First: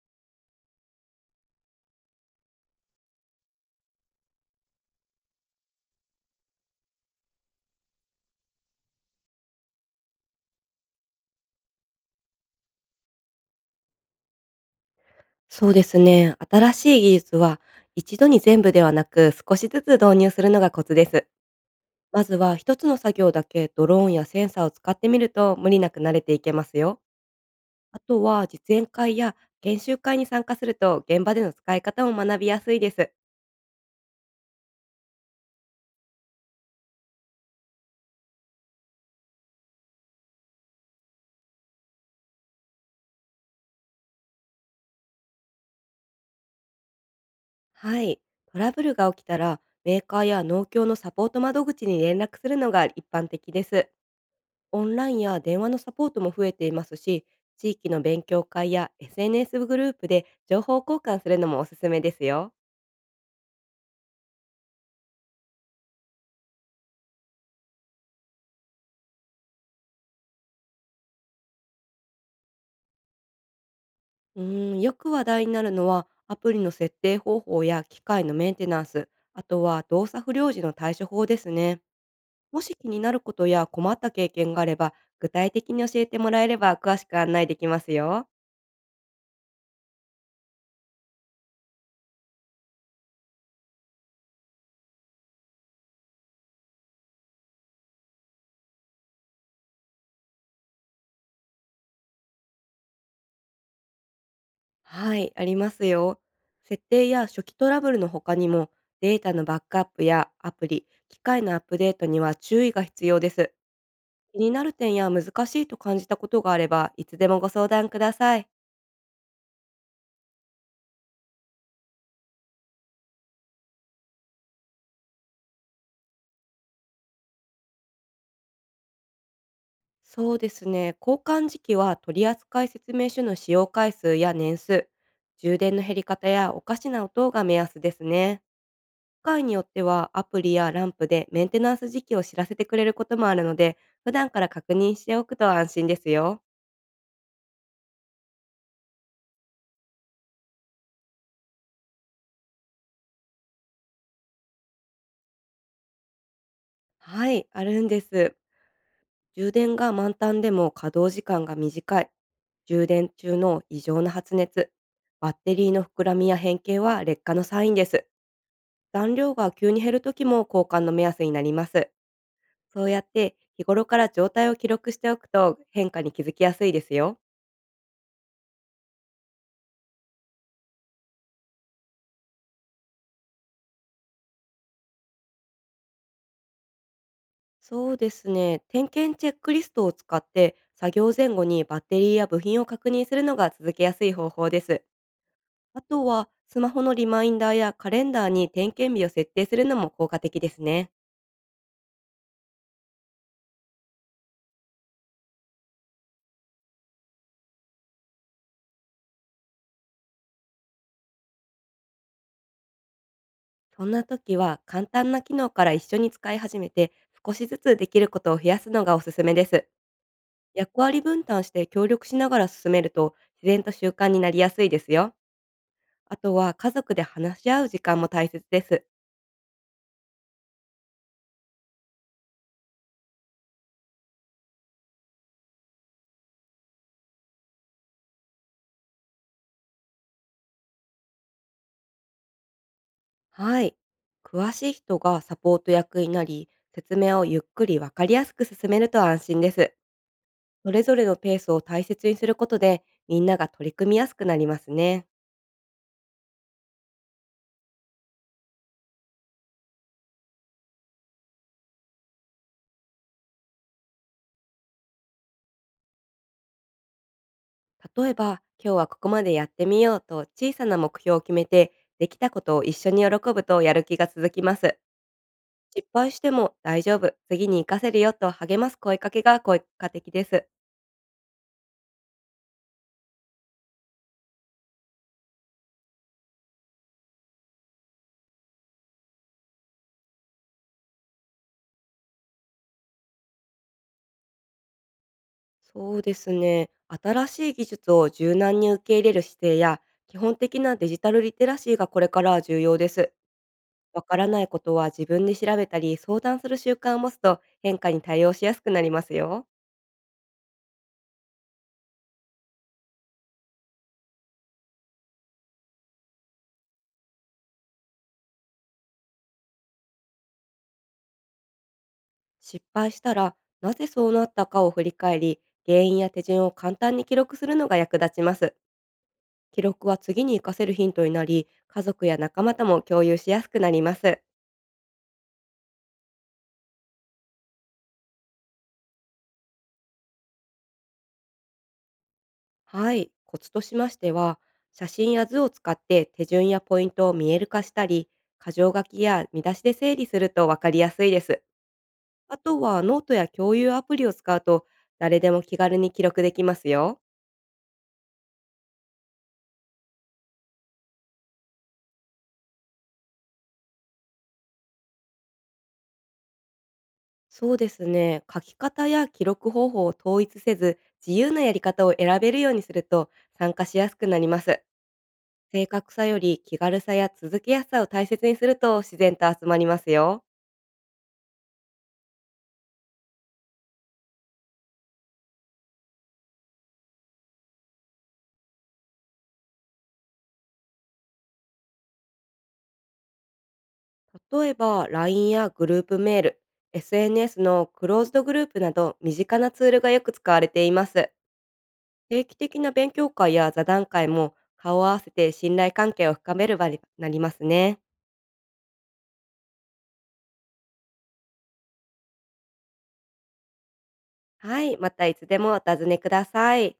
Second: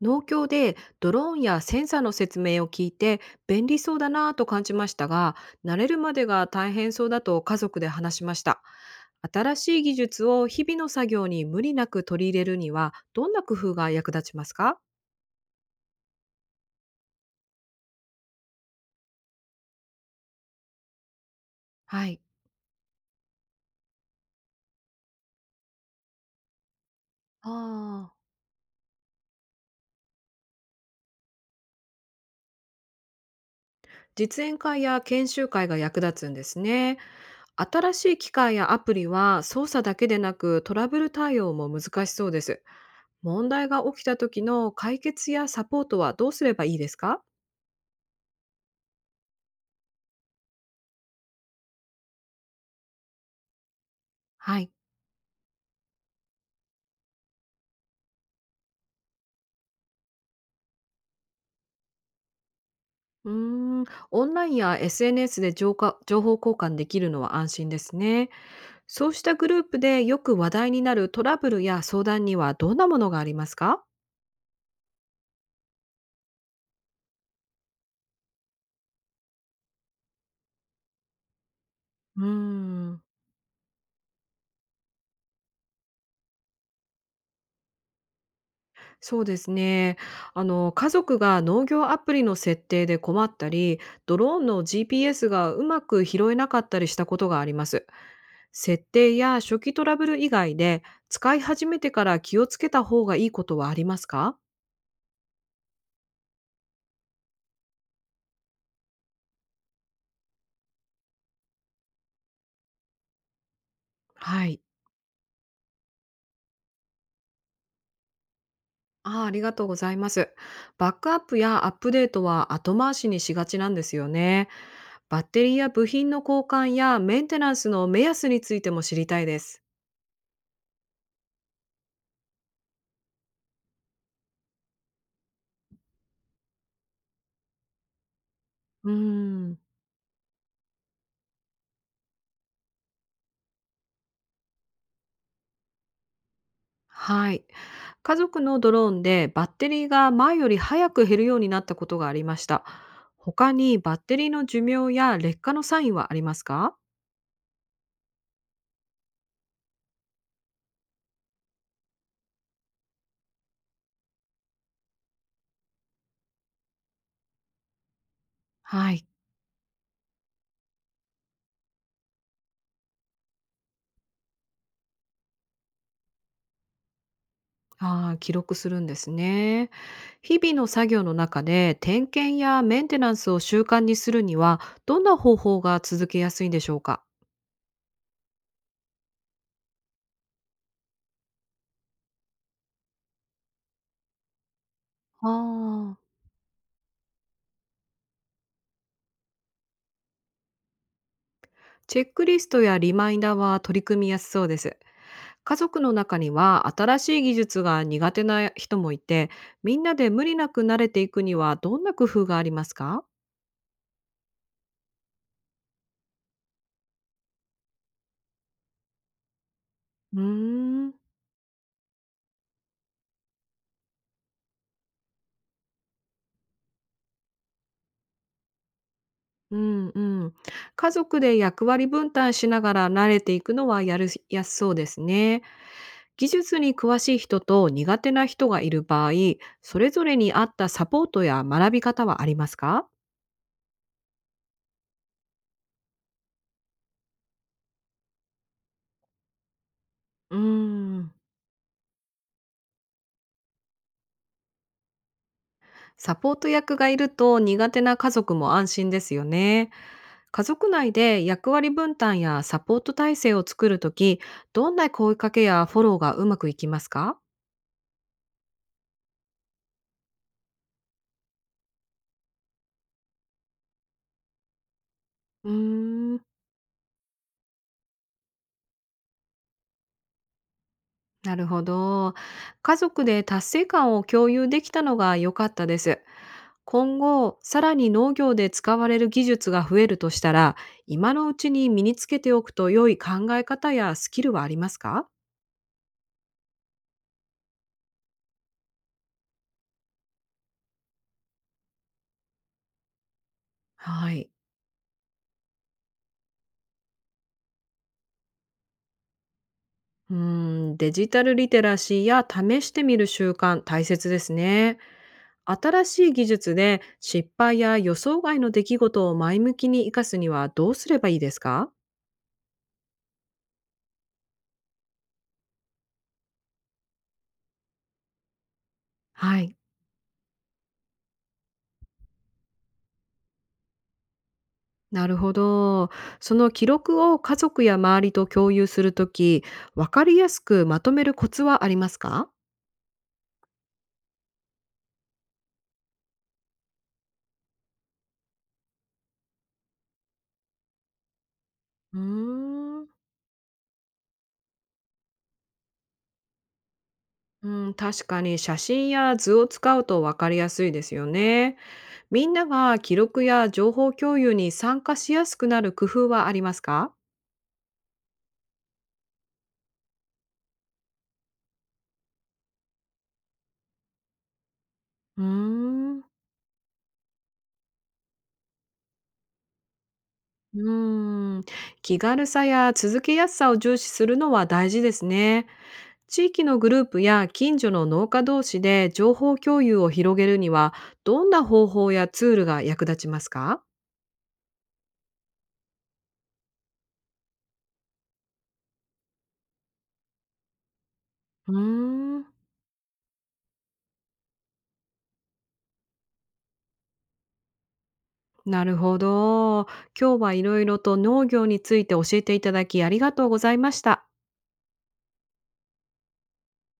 農協でドローンやセンサーの説明を聞いて便利そうだなぁと感じましたが慣れるまでが大変そうだと家族で話しました。新しい技術を日々の作業に無理なく取り入れるにはどんな工夫が役立ちますか？そうですね。新しい技術は一度に全部ではなく少しずつ導入するのがコツです。はい。まずは一つの作業だけドローンやセンサーを使ってみると無理なく慣れていけますよ。あああ、とは、実演会や研修会に参加すると現場での使い方も学びやすいです。実演会や研修会が役立つんですね。新しい機械やアプリは操作だけでなくトラブル対応も難しそうです。問題が起きた時の解決やサポートはどうすればいいですか？はい。トラブルが起きたら、メーカーや農協のサポート窓口に連絡するのが一般的です。はい。オンラインや電話のサポートも増えていますし、地域の勉強会や SNS グループで情報交換するのもおすすめですよ。うーん、オンラインや SNS で情報交換できるのは安心ですね。そうしたグループでよく話題になるトラブルや相談にはどんなものがありますか？よく話題になるのは、アプリの設定方法や機械のメンテナンス、あとは動作不良時の対処法ですね。うーもし気にん、なることや困った経験があれば、具体的に教えてもらえれば詳しく案内できますよ。そうですね。家族が農業アプリの設定で困ったり、ドローンの GPS がうまく拾えなかったりしたことがあります。設定や初期トラブル以外で、使い始めてから気をつけた方がいいことはありますか？はい、ありますよ。設定や初期トラブルの他にも、データのバックアップやアプリ、機械のアップデートには注意が必要です。気はにい。なる点や難しいと感じたことがあれば、いつでもご相談ください。あーありがとうございます。バックアップやアップデートは後回しにしがちなんですよね。バッテリーや部品の交換やメンテナンスの目安についても知りたいです。そうですね、交換時期は取扱説明書の使用回数や年数、充電の減り方やおかしな音が目安ですね。うー機械にん。よってはアプリやランプでメンテナンス時期を知らせてくれることもあるので、普段から確認しておくと安心ですよ。はい。家族のドローンでバッテリーが前より早く減るようになったことがありました。他にバッテリーの寿命や劣化のサインはありますか？はい、あるんです。充電が満タンでも稼働時間が短い。充電中の異常な発熱。バッテリーの膨らみや変形は劣化のサインです。はい。残量が急に減るときも交換の目安になります。そうやって日頃から状態を記録しておくと、変化に気づきやすいですよ。ああ、記録するんですね。日々の作業の中で点検やメンテナンスを習慣にするにはどんな方法が続けやすいんでしょうか？そうですね。点検チェックリストを使って作業前後にバッテリーや部品を確認するのが続けやすい方法です。あああ、とは、スマホのリマインダーやカレンダーに点検日を設定するのも効果的ですね。チェックリストやリマインダーは取り組みやすそうです。家族の中には新しい技術が苦手な人もいて、みんなで無理なく慣れていくにはどんな工夫がありますか？そんな時は、簡単な機能から一緒に使い始めて、少しずつできることを増やすのがおすすめです。うー役ん、割分担して協力しながら進めると、自然と習慣になりやすいですよ。あとは、家族で話し合う時間も大切です。うんうん。家族で役割分担しながら慣れていくのはやるやすそうですね。技術に詳しい人と苦手な人がいる場合、それぞれに合ったサポートや学び方はありますか？はい。詳しい人がサポート役になり、説明をゆっくりわかりやすく進めると安心です。うーそれぞれん、のペースを大切にすることで、みんなが取り組みやすくなりますね。サポート役がいると苦手な家族も安心ですよね。家族内で役割分担やサポート体制を作るとき、どんな声かけやフォローがうまくいきますか？例えば、今日はここまでやってみようと小さな目標を決めて、できたことを一緒に喜ぶとやる気が続きます。うー失敗しん、ても大丈夫、次に活かせるよと励ます声かけが効果的です。なるほど。家族で達成感を共有できたのが良かったです。今後、さらに農業で使われる技術が増えるとしたら、今のうちに身につけておくと良い考え方やスキルはありますか？そうですね。新しい技術を柔軟に受け入れる姿勢や、基本的なデジタルリテラシーがこれから重要です。わはからい。ないことは自分で調べたり相談する習慣を持つと、変化に対応しやすくなりますよ。うーデジタルリテラシーや試してみる習慣、大切ですね。新しい技術で失敗や予想外の出来事を前向きに生かすにはどうすればいいですか？失敗したら、なぜそうなったかを振り返り、原因や手順を簡単に記録するのが役立ちます。はい。記録は次に活かせるヒントになり、家族や仲間とも共有しやすくなります。なるほど。その記録を家族や周りと共有するとき、わかりやすくまとめるコツはありますか？はい、コツとしましては、写真や図を使って手順やポイントを見える化したり、箇条書きや見出しで整理するとわかりやすいです。うーあとはん、ノートや共有アプリを使うと、誰でも気軽に記録できますよ。うん、確かに写真や図を使うと分かりやすいですよね。みんなが記録や情報共有に参加しやすくなる工夫はありますか？そうですね。書き方や記録方法を統一せず、自由なやり方を選べるようにすると参加しやすくなります。うー正確ん、さより気軽さや続けやすさを大切にすると、自然と集まりますよ。うーん、気軽さや続けやすさを重視するのは大事ですね。地域のグループや近所の農家同士で情報共有を広げるには、どんな方法やツールが役立ちますか？例えば LINE やグループメール、SNS のクローズドグループなど身近なツールがよく使われています。うー定ん期的な勉強会や座談会も顔を合わせて信頼関係を深める場になりますね。なるほど。今日はいろいろと農業について教えていただきありがとうございました。はい、またいつでもお尋ねください。